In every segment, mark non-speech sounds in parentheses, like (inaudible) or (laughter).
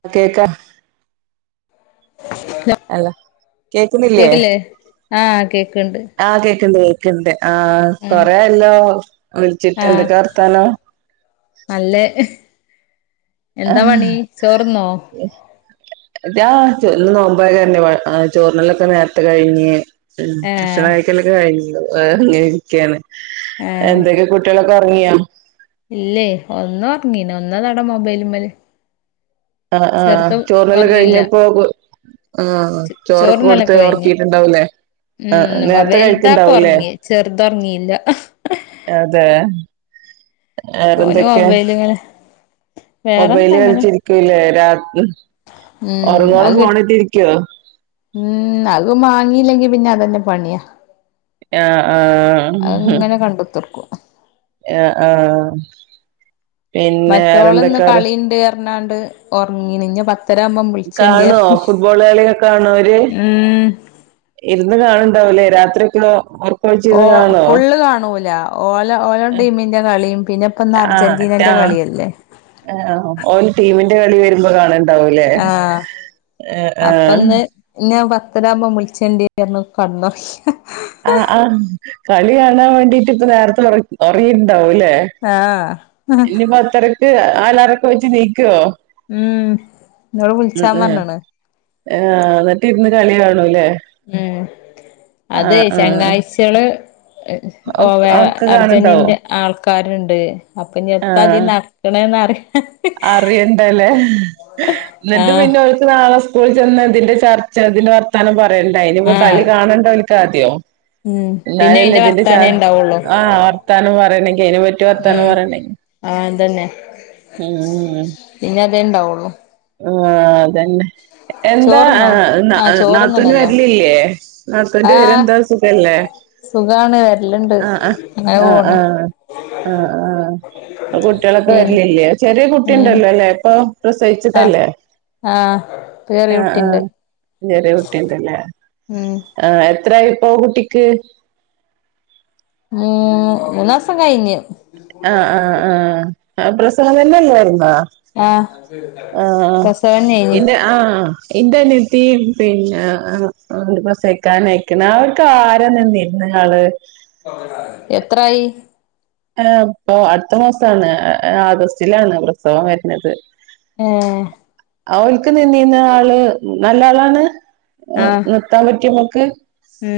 ആ കേക്ക (unintelligible) അലൊ കേട്ടില്ലേ ആ കേക്ക് ണ്ട് ആ കേക്കിണ്ട് കേക്കിണ്ട് ആഹ് കൊറാ യല്ലോ വിളിച്ചിട്ട് എന്തക്കെ വർത്താനം അല്ലെ എന്താ പണി ചോർന്നോ അതാ ഇന്ന് നോമ്പായ കാരണചോർന്നൊല്ലൊക്കെ നേരത്തെ കഴിഞ്ഞ് ഉ ഭക്ഷണ ഏഹ് കഴിക്കല്ലൊക്ക കഴി ഞ്ഞു വെഇ ങ്ങനെ ഇര്ക്കാണ് ഏഹ് എന്തൊക്കെ കുട്ടികളൊക്കെ ഒറങ്ങിയാ ഇല്ലേ ഒന്ന് ഒറങ്ങീന്ന് ഒന്ന അതാ മൊബൈല്മ്മല് ആ ആ ചെർത് ചോറിനല് ഒറങ്ങിയില്ല കഴിഞ്ഞപ്പോ ആഹ ചോറൊ ക്കെ കൊടുത്ത് ചോറ്ന്നലൊക്കെ കഴിഞ്ഞ് ഉറക്കിട്ടുണ്ടാവുലെ ഉം അവ വലുതാപ്പ ഉറങ്ങി ചെറുത് ഉറങ്ങിയില്ല അതെ ഓന് വെറെന്തൊക്കെ മൊബൈല്ങ്ങനെ മൊബൈല് വേറെന്തങ്ങനെ കലിച്ചിരിക്കൂല്ലേ രാത് ഉം ഓർങ്ങോളം അത് ഫോണേ റ്റ് ഇരിക്കുവോ ഉം അത് മാങ്ങില്ലെങ്കി പിന്നെ അതന്നെ പണിയാ ആഹ് ആഹ് അഹ് ങ്ങനെ കണ്ട് തർക്കും എ ആഹ പിന്നെ വേറെന്തക്കാറ് ന്നാ ണ്ട് ഉറങ്ങി ന്ന് ഇന്നി പത്തരാവുബം കാണോ ഫുട്ബോളി കളൊ കാണോ അവര് ഉം ഇരുന്ന് കാണ് ണ്ടാവൂലെ രാത്രിയക്കോ ഓ ഫുള്ള് കാണൂല ഓല ഓലോ ടീമിൻ്റെ കളീം പിന്നെ ഇപ്പം ഇന്ന് അർജന്റി നൻ്റെ കളിയല്ലേ ആ ഓ ന്ടീമിന്റെ കളി വരുമ്പോ കാണണ്ടാവുല്ലേ ആഹ് ആഹ ഞാൻ പത്തരാകുമ്പോ മുളിച്ചണ്ടിയിന്ന് കടന്നുറങ്ങി ആ് ആ് കളി കാണാൻ വേണ്ടീട്ട് ഇപ്പ നേരത്തെ ഉറങ്ങിട്ടുണ്ടാവും ല്ലേ ആഹ് ഇനി പത്തരക്ക് ആലറക്കെ വെച്ച് നീക്കുവോ ഉം ങ്ങള് വിൽച്ചാൻ പറഞ്ഞണ് ആ എന്നിട്ട് ഇരുന്ന് കളി കാണൂല്ലേ ഉം അതെയ് ആഹ് ചെങ്ങായിചേള് ഓ ഒക്കെ വേറെ ഒക്കെ കാണുണ്ടാവോ അർജന്റീന്റെ ആൾക്കാരുണ്ട് അപ്പൊ ഇനിത്ത അതി ആഹ് നടക്ക ക്ക്ണ എന്ന അറിയ അറിയണ്ടല്ലേ ന്നിട്ട് ആഹ് പിന്നെഓൽ ക്ക്‌ നാളെ സ്കൂളിൽ ചെന്ന് ഇതിന്റെ ചർച്ച ഇതിന്റെ വർത്താനം പറയണ്ട ഇനി കളി ആഹ് കാണണ്ടോലിക്കാദ്യോ ഉം പിന്നെ എന്നാലല്ല അയിന്റെ ഇതിന്റെ വർത്താനേ ഇണ്ടാവുള്ളൂ ആ വർത്താനം പറയണെങ്കി അതിനെ പറ്റി വർത്താനം പറയണെങ്കി ആഹതന്നെ ഉം പിന്നെ അതേ ഇണ്ടാവുള്ളൂ ആ അതന്നെ എന്താ ചോറ്ന്നോ ആഹ് നാത്തൂന് ചോറ്ന്ന്ണല്ലോ വരിലില്ലേ ആഹ് നാത്തൂന്റെവിവരന്താ സുഖല്ലേ സുഖാണ് വരല്ണ്ട് ആഹ അങ്ങനെ ആഹ ആഹ പോണ് ആഹ ആഹ ആഹ അപ്പോകുട്ടികളൊക്കെ പിന്നെ വരിലില്ലേ ചെറിയ കുട്ടി ഉം ഉണ്ടല്ലോ അല്ലേ ഇപ്പൊ പ്രസവിച്ചേ ആഹ് കൂട്ടല്ലേ ആഹ് ചെറിയ ആഹ ആഹ കുട്ടിണ്ട് ചെറിയ കുട്ടിണ്ടല്ലേ ഉം ആഹ എത്രായിപ്പോ കുട്ടിക്ക് മൂ മൂന്ന് മാസം കൈഞ്ഞ് ആഹ ആഹ് ആഹ ആ പ്രസവം തന്നെയല്ലാരുന്നാ ആഹാ പ്രസവന്നേയിന് ആഹ ഇൻ്റെനിയത്തിയിം പിന്നാ പ്രസവിക്കാനായി കണ് അവർക്ക് ആരാ നിന്നിരുന്ന ആൾ എത്രായി ആഹ ഇപ്പൊ അടുത്ത മാസാണ് ആഗസ്റ്റിലാണ് പ്രസവം വരുന്നത് ഏഹ് അവൾക്ക് നിന്നീന്ന ആള് നല്ല ആളാണ് ആഹ് നിർത്താൻ പറ്റിമമ്മക്ക് ഉം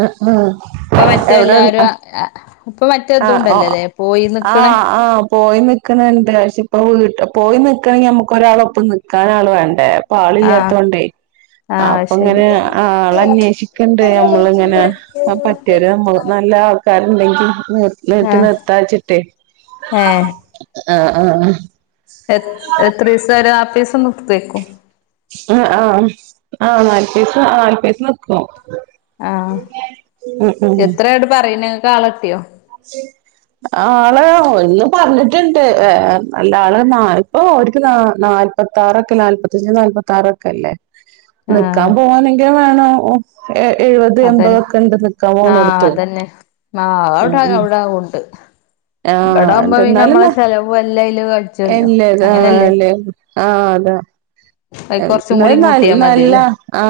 ആഹ ആഹ ഇപ്പൊ മറ്റെ എല്ലാരു ആഹ ഇപ്പ മറ്റെതുംണ്ടല്ലോല്ലേ പോയി നിക്കണേ പോയ് നിക്കണിണ്ട് പക്ഷെ ഇപ്പം വീട്ട പോയി നിക്കണെങ്കിൽ നമ്മുക്ക് ഒരാളൊപ്പം നിക്കാൻ ആള് വേണ്ടേ ആഹ് ഇപ്പാളില്ല്യാത്തോണ്ടേ ആഹ് അപ്പൊ ശരി ഇങ്ങനെ ആൾ അന്വേഷിക്കണ്ടേ മ്മളിങ്ങനെ ആ പറ്റിയര് നമ്മ നല്ലാ ആൾ ആൾക്കാർണ്ടെങ്കി നീട്ടി ആഹ് നിർത്തായിച്ചിട്ടേ ഏഹ് ആഹ് ആഹ് എ എത്രീസെം ഒരു നൽപീസെം നിർത്തേക്കും ആഹ ആഹ് ആഹ നൽപീസെം നൽപീസെം നിക്കും ആഹ് ഉം ഉം എത്രായിട് പറയിണ് ഇങ്ങക്കാളെ കിട്ടിയൊ (inaudible) ആള് ഒന്ന് പറഞ്ഞിട്ടിണ്ട് ഏഹ് നല്ല ആള് നാല് പ്പോ ഓൽക്ക് നാല് മുപ്പത്താറൊക്കെ നാല്പത്തഞ്ച് നാല്പത്താറൊക്കെ അല്ലേ ആഹ് നിക്കാൻ പോവാനെങ്കിലും വേണോ എഴുപത് അതന്നെ എൺമ്പതൊക്കെ ഉണ്ട് നിക്കാൻ ആഹ് പോണോടത്തിപ്പോ അതന്നെ ആഹ് അവടെ അവടെ ഉണ്ട് ആഹ് ഇവിടെ ആകുമ്പോ പിന്നെ നമ്മളെ എന്തെന്നാലെന്നാ ചെലവും എല്ലാം അയില് കജ്ജല്ലോ എല്ലേ അങ്ങനെയല്ലേ ആല്ലേ ആഹ് അതാ അത് കൊറച്ചും എന്നെ കൂടി ന കൂട്ടിയാ മതിയല്ലോ നല്ലാ ആ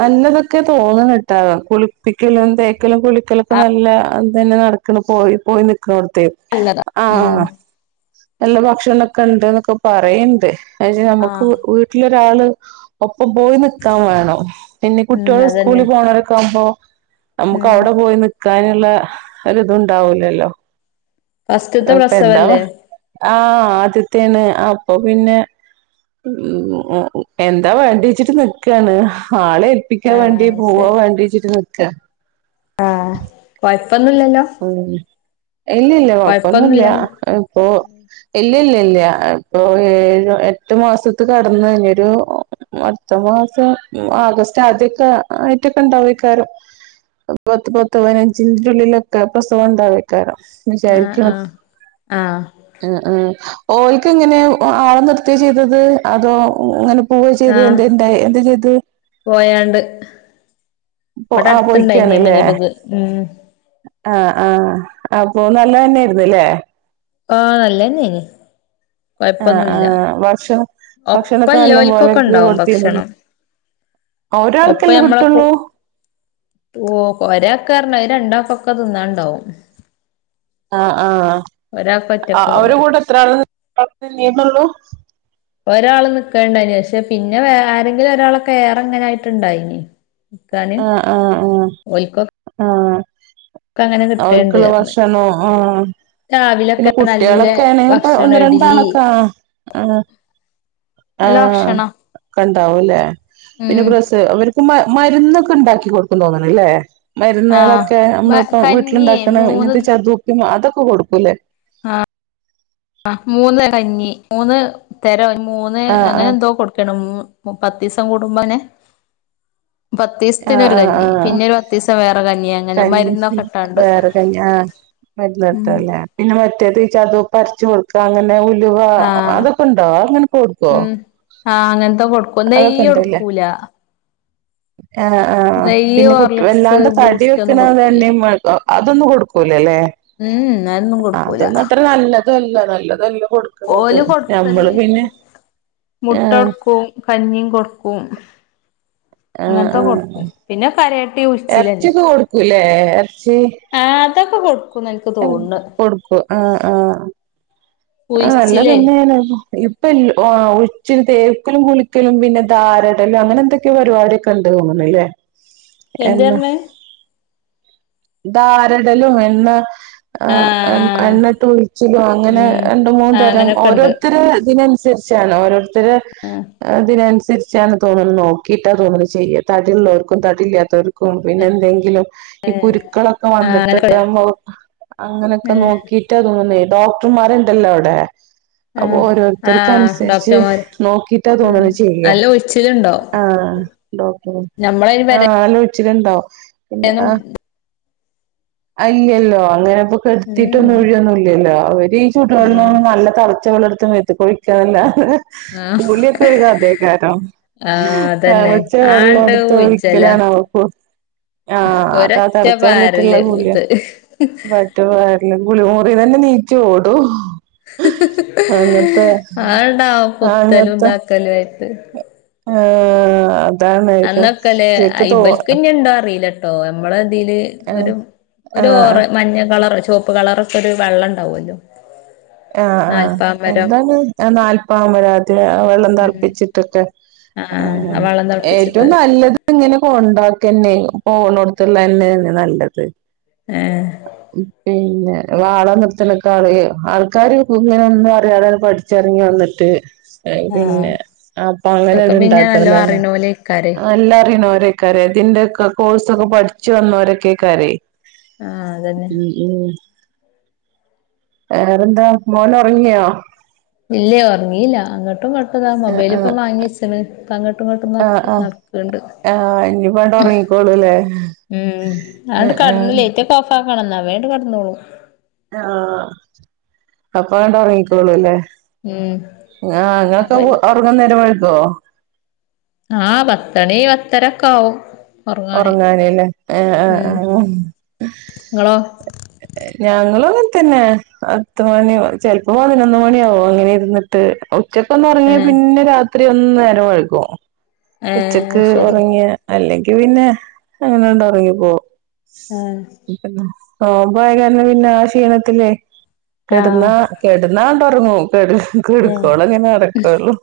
നല്ലതൊക്കെ തോന്നണിട്ടാ കുളിപ്പിക്കലും തേക്കലും കുളിക്കലൊക്കെ ആഹ് നല്ല ഇതന്നെ നട- ക്കിണ് പോയി പോയ് നിക്കണോടത്തേ നല്ലതാ ആഹ ഉം നല്ല ഭക്ഷണോക്കെ ഇണ്ടൂന്നൊക്കെ പറയണ്ട് പക്ഷേ നമ്മുക്ക് ആഹ് വീട്ടിലൊരാള് ഒപ്പം പോയ് നിക്കാൻ വേണം പിന്നീ ഉം കുട്ടിയോള് അതന്നെ സ്കൂളി പോണവരൊക്കെ ആവുമ്പോ നമ്മുക്ക് ഉം അവടെ പോയിന്ന് നിക്കാനുള്ള ഒരിതുണ്ടാവൂലല്ലോ ഫസ്റ്റ്ത്തെ ഇപ്പൊ എന്താവാ പ്രസവല്ലേ ആഹ് ആദ്യത്തേണ് അപ്പൊ പിന്നെ ഉം എന്താ വേണ്ടിച്ചിട്ട് നിക്കാണ് ആളെ പ്പിക്കാ വേണ്ടി ആഹ് പോവോവേണ്ടിച്ചിട്ട് നിക്കാ ആഹ കുഴപ്പൊന്നൂല്ലല്ലോ ഉം ഇല്ലില്ലാ കൊഴപ്പൊന്നില്ല കൊഴപ്പൊന്നുല്ലല്ലോ ഇപ്പൊ ഇല്ലി ഇല്ലി ഇല്ല്യാ ഇപ്പൊ ഏഴ് എട്ട് മാസത്ത് കടന്നൈഞ്ഞൊരു അടുത്ത മാസം ആഗസ്റ്റ് ആദ്യൊക്കെ ആയിട്ടൊക്കെ ഇണ്ടാവക്കാരം പത്ത് പത്ത് പതിനഞ്ചിനുള്ളില് വേം പ്രസവം ഉണ്ടാവേകരം ആഹ് വിചാരിക്ന് ആഹ് ആഹ് ഓൽക്ക് എങ്ങനെയാ ആളെ നിർത്തിയാ ചെയ്തത് അതോ ഇങ്ങനെ പോവേ ചെയ്ത് ആഹ് എന്തെ എന്താ ചെയ്ത് പോയാണ്ട് ഇവടെ ആഹ് അടുത്തണ്ടായിനി അങ്ങനൊരിത് ഉം ആഹ ആഹ അപ്പൊ നല്ലന്നെയായിരുന്നല്ലേ ഓഹ് നല്ലെന്നെനി ആഹ് ആഹ് ഭക്ഷണം ഭക്ഷണൊക്കെ നല്ല ഒപ്പല്ലോൽക്കൊക്കെ പോലെക്ക് ഉണ്ടാവും കൊടുത്തിന്നില്ലെ ഭക്ഷണം ഒരാൾക്കല്ലേ കിട്ടുള്ളൂ ഓ ഒരാക്കർനത് (unintelligible) രണ്ടാക്കൊക്കെ തിന്നാണ്ടാവും ആ ആഹ് ഒരാൾക്ക് അ ഒറ്റക്കാവൂല അവരെ കൂടെ എത്ര ആ (unintelligible) നുള്ളൂ (inaudible) ഒരാള് നിക്കണ്ടായിന് അക്ഷെ പിന്നെ വേ ആരെങ്കിലും ഒരാള് കയാറെങ്ങനൊയിട്ടുണ്ടായിനി ആഹ് ആഹ് ഓൽക്കൊ ആഹ് ആഹ് ഒക്കെ അങ്ങനെ കിട്ടേണ്ട് അവൾക്കുള്ള പറഞ്ഞ് ഭഷണോ ആഹ് രാവിലൊക്കെ പിന്നെ നല്ല കുട്ടിയളൊക്കെ ആണെ ഭക്ഷണം ഒന്ന് ഇഡ്ലി രണ്ടാളക്കെ ആ ആഹ് നല്ല ആഹ് ഭക്ഷണം കണ്ടാവുംല്ലെ പിന്നെ ഉം പ്രസ് അവർ മ മരുന്നൊക്കെ ഉണ്ടാക്കി കൊടുക്കും തോന്നണില്ലേ മരുന്നുകളൊക്കെ ആഹ് നമ്മളിപ്പം കഞ്ഞിയേ വീട്ടിലുണ്ടാക്കണ മൂന്ന് ഇങ്ങനതെ ചെറുതു (unintelligible) അതൊക്കെ കൊടുക്കൂല്ലേ ആഹ് മൂന്ന് കഞ്ഞി മൂന്ന് തെര മൂന്ന് ആഹ് അങ്ങനെ ആഹ് എന്തോ കൊട്- ക്കണം പത്തിസം കൂടുമ്പോനെ ആഹ് പത്തീസത്തിനൊരു ആഹ് കഞ്ഞി ആഹ് പിന്നെ ഒരു പത്തീസം വേറെ കഞ്ഞി അങ്ങനെ കഞ്ഞി മരുന്നൊക്കെ ഇട്ടാണ്ട് വേറെ കഞ്ഞി ആ ഉം മരുന്നിട്ടല്ലേ പിന്നെ മറ്റേത് ചതുപ്പരച്ച് കൊടുക്ക അങ്ങനെ ഉലുവ ആഹ് അതൊക്കെ ഉണ്ടോ അങ്ങനെ കൊടുക്കോ ഉം ആഹ് അങ്ങനത്തേ കൊടു- അതൊക്കെ ഉണ്ട്ല്ലേ ആഹ് ആ നെയ്യ് പിന്നെ കു ഹോർലിക്സ് വല്ലാണ്ട് തടി ബൂസ്റ്റ് ഒന്നും വെക്കുന്നത് കൊടുക്കൂല തന്നെ (unintelligible) അതൊന്നും കൊടുക്കലല്ലേ ഉം അതൊന്നും കൊടുക്കൂല അത്ര നല്ലതുല്ല നല്ലതല്ല കൊടു- ഓല് കൊടുക്കല് ആ മുട്ട ഒടുക്കും കഞ്ഞിയും കൊടുക്കും ആഹ് അങ്ങനത്തെ ആഹ് കൊടുക്കും പിന്നെ കരയട്ടി ഉഴിച്ചിലന്നെ ഇറച്ചി ആഹ് അതൊക്കെ കൊടു- (unintelligible) കൊടുക്കും ആഹ് ആഹ് ആ അല്ല ഉഴിച്ചിലേ തന്നെയാണ് ഇപ്- ഇപ്പ ഇൽ ഉഴിച്ചിന് തേക്കലും കുളിക്കലും പിന്നെ ധാരടലും അങ്ങനെ എന്തൊക്കെ പരിപാടൊക്കെ ഉണ്ട് തോന്നുന്നുല്ലേ എന്ത് എണ്ണ പറഞ്ഞേ ധാരടലും എണ്ണ ആഹ് ആ എണ്ണിട്ട് ഒഴിച്ചിലോ അങ്ങനെ ഉം രണ്ട് മൂന്നു ആ തരം അങ്ങനൊക്കെ ഉണ്ട് ഓരോത്തര് ഇതിനെ അസരിച്ചാണ് ഓരോരുത്തര് ആ അതിനനുസരിച്ച് ചാ തോന്നുന് നോക്കിയിട്ടാ തോന്നണ് ചെയ്യാ തടിയുള്ളൊർക്കും തടിയില്ലാത്തർക്കും പിന്നെ എന്തെങ്കിലും ഈ കുരുക്കളൊക്കെ ആ അങ്ങനൊക്കെ വന്നിട്ടൊക്കെ മൊഹ് അങ്ങനെയൊക്കെ നോക്കിട്- ട്ടാ തോന്നുനേ ഡോക്ടർമാരുണ്ടല്ലോ അവിടെ ആ അപ്പൊ ആ ഓരോരുത്തര്ക്ക് അനുസരിച്ച് ഡോക്ടർമാര് നോക്കിട്ടാ ഉം തോന്നുന്നു ചെയ്യാ നല്ല ഉഴിച്ചിലുണ്ടാവും ആഹ് ഡോക്ടർ ഞമ്മളതിന് (unintelligible) ആഹ് അല്- ചിരണ്ടൊ പിന്നെ ആ പെരേന്നും അയില്ലല്ലോ അങ്ങനെപ് - ഉം കെടുത്തിട്ടൊന്നും ഉഴിയൊന്നുല്ലല്ലോ അവര് ഈ ചുടു ആ വെള്ളം നല്ല തളച്ച വെള്ളടുത്ത് മെത്തേക്കൊഴിക്കാനല്ല ആ കൂളിയൊക്കെ (unintelligible) അതേ കാരം ആ അതന്നെ തളച്ച വെള്ളം ആണ്ട് എടുത്ത് ഉഴിച്ചലാ ഒഴിക്കലാണ് (unintelligible) ആഹ് അതാ ഒരൊറ്റ തളച്ച വെള്ളിട്ടുള്ള പാരല് കുളിയാ ഇത് റ്റ (unintelligible) കുളിമുറിന്നന്നെ നീച്ച് ഓടും അങ്ങനത്തെ ആടാ ആഹ് പുത്തലും അങ്ങനത്തെ ഇതാക്കലും ആയിട്ട് ആഹ് അ- അന്നൊക്കല്ലേ ഇബൽക്കിന്നെ ഉണ്ടോ അറിയില്ല ട്ടോ നമ്മളതില് ആഹ് ഒരു ആഹ് ഓറ് മഞ്ഞ കളറ് ചൊപ്- പ്പ് കളറൊക്കൊരു വെള്ളണ്ടാവല്ലോ ആഹ് ആഹ് എന്താന്ന് ആ നാല്പ്പാമരാദി അ വെള്ളം ഉം തിളപ്പിച്ചിട്ടൊക്കെ ആഹ് ആ വെള്ളം ഏറ്റവും തിളപ്പിച്ചിട്ട് നല്ലത് ഇങ്ങനെ കൊണ്ടാക്കന്നെ പോണൊടുത്തുള്ള തന്നെനെ നല്ലത് ഏ പിന്നെ വാള നൃത്തലൊക്കെ ആളുക ആൾക്ക ക്കാര് കുങ്ങനെന്നുംറിയാതെെ പഠിച്ചിറങ്ങി വന്നിട്ട് ആഹ് പിന്നെ അപ്പൊ അങ്ങനെ ഇതൊക്കെ പിന്നെ ഉണ്ടാക്ക നല്ലോ തന്നെ അറിയണോലേക്കാരെ നല്ല അറിയണംര കര അതിന്റെക്കെ കോഴ്സ്ൊക്കെ പഠിച്ചു വന്നോരൊക്കെ കറി ആഹ അതന്നെ ഉം വേറെന്താ മോന ഉറങ്ങിയോ ഇല്ലയോ ഉറങ്ങീല്ല അങ്ങോട്ടും പെട്ടതാ ആഹ് മൊബൈല ഇപ്പം ആഹ് വാങ്ങി വച്ചണ് തങ്ങോട്ടും ഇങ്ങോട്ടും ആഹ് നടക്ക് ആഹ് നടക്കണ്ട് ആഹ് ഇനിപ്പണ്ട് ഉറങ്ങിക്കോളൂല്ലേ ഉം ഉം അിട്ട് ഉം കടന്നില്ലേ റ്റ കോഫ ആക്കണന്ന അവേട്ട് കടന്നോളൂ ആഹ അപ്പ അങ്ങണ്ട ഉറങ്ങിക്കോളൂ അല്ലേ ഉം ആഹ അങ്ങൊക്കെ അപ്പ അവർങ്ങ നേരുമ്പോഴക്കോ ആഹ് പത്തണി പത്തരക്ക ആാവവും ഉറങ്ങാനല്ലേ ആ ആ ആ ങ്ങളോ ഞങ്ങളും അങ്ങനെ തന്നെ അത്ത മണി ചെിലപ്പോ പതിനൊന്ന് മണിയാാവോ അങ്ങനെ ഇരുന്നിട്ട് ഉച്ചക്കൊന്ന് ഏ ഉറങ്ങിയ പിന്നെ രാത്രി ഒന്ന് നേരം വഴക്കും ഏ ഉച്ചക്ക് ശരി ഉറങ്ങിയ അല്ലെങ്കി പിന്നെ അങ്ങനെണ്ട് ഉറങ്ങിപ്പോ ആഹ ഓ പോയ കാരന പിന്നെ ആ ക്ഷീണത്തിേ ആ കിടന്ന കെടുന്നാ അങ്ങാട്ട്റങ്ങൂ കെട ഏ എടുക്കള അങ്ങനെ അരക്കുള്ളൂ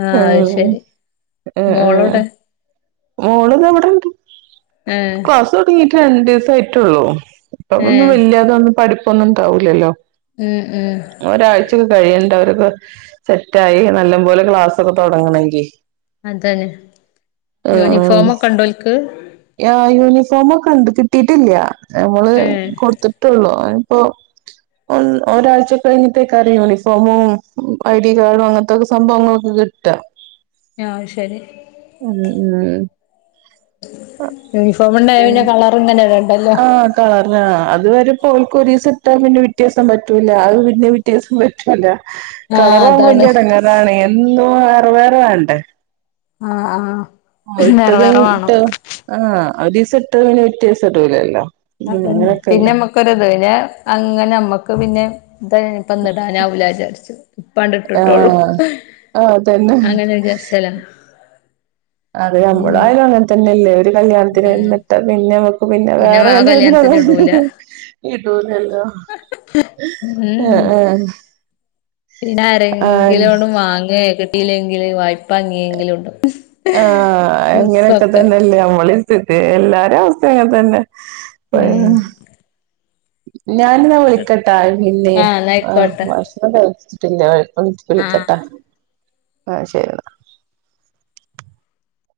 ആ അത് ഉ ശരി ആ മോളെവിടെ മോള ഇത് എവിടെണ്ട് ഏ ക്ലാസ് തുടങ്ങിട്ട് രണ്ട ദിവസയിട്ടുള്ളൂ ഇപ്പ ഏ ഒന്നും വല്ാതെന്ന പഠപ്പൊന്നും ഉണ്ടാവൂില്ലല്ലോ ഉം ഉം ഒരാഴ്ചക്കെ കഴിയണ്ട അവരൊക്കെ സെറ്റായി നല്ല പോോലെ ക്ലാസ്സൊക്കെ തുടങ്ങണമെങ്കി അതന്നെ യൂണിഫോമൊക്കെ ഉണ്ടോലക്ക് ആ യൂണിഫോമ ഒക്കെണ്ട് കിട്ടിയിട്ടില്ല നമ്മ ഉം കൊടുത്തിട്ടുള്ളൂപ്പോൊ ഒരാഴ്ച കഴിഞ്ഞിത്തേക്കാറും യൂണിഫോമും ഐ ഡി കാർഡും അങ്ങനത്തെ ത്തെ സംഭവങ്ങളൊക്കെ കിട്ടാം ആഹ് ശരി ഉം ഉം യൂണിഫോമ ഉണ്ടായ പിന്ന കളർ ഇങ്ങനെ വേണ്ടണ്ട് ആഹ കാരണം അത്വരെ പോൽക്കര സിട്ടാൻ പിന്നെ വ്യത്യാസം പറ്റൂില്ല അത് പിന്നെ വ്യത്യാസം ല്ല ആ കളറ വലിയ അതാണ് ഇടങ്ങാനാണ് എും വേറെ വേറെ വണണ്ടേ ആഹ ആഹ ഓ ഇട്ടത് ഇട്ട ആ് ഒരു ദിവസം ഇട്ടത് പിന്നെ പിറ്റേദിവസംഇടുല്ലല്ലോ അതന്നെ പിന്നെ നമ്മക്കൊത്ന്നെ അങ്ങനെ നമ്മക്ക് പിന്നെ ഇപ്പന്നിടാൻാവലാചാരിച്ചു ഇപ്പാണ്ട ഇട്ടുട്ടോളൂ ആഹ് ആഹ് അതന്നെ അങ്ങനെ വിചാസ്ല്ല അത് നമ്മളായാലും അങ്ങനെ തന്നെല്ലേ ഒരു കല്യാണത്തിന് വരുന്നിട്ട് പിന്നെ പിന്നെ വേറെ ആ വല്ല എന്തിന് കല്യാണത്തിന് ഇടൂല ഇതന്നല്ല ആഹ ഉം ആഹ പിന്നെ ആരെങ്കിലും ഒും വാങ്ങ കേക്കട്ടീല്ലെങ്കില് വായ്പ അങ്ങിയെങ്കിലും ഉണ്ടും ആഹ എങ്ങനെയൊക്കെ തന്നെല്ലേ നമ്മളി സ്ഥി എല്ലാരും അവസ്ഥ അങ്ങനെ തന്നെ ഉം (unintelligible) ഞാന് ന്നാ വിളിക്കട്ടാ പിന്നെ ആഹ് എന്നാ ആ ആയിക്കോട്ടെ ഭഷ് ക്ഷണം കഴിച്ചിട്ടില്ല വിളി ആഹ് വിളിക്കട്ടൊ ആ ശെരി ന്നാ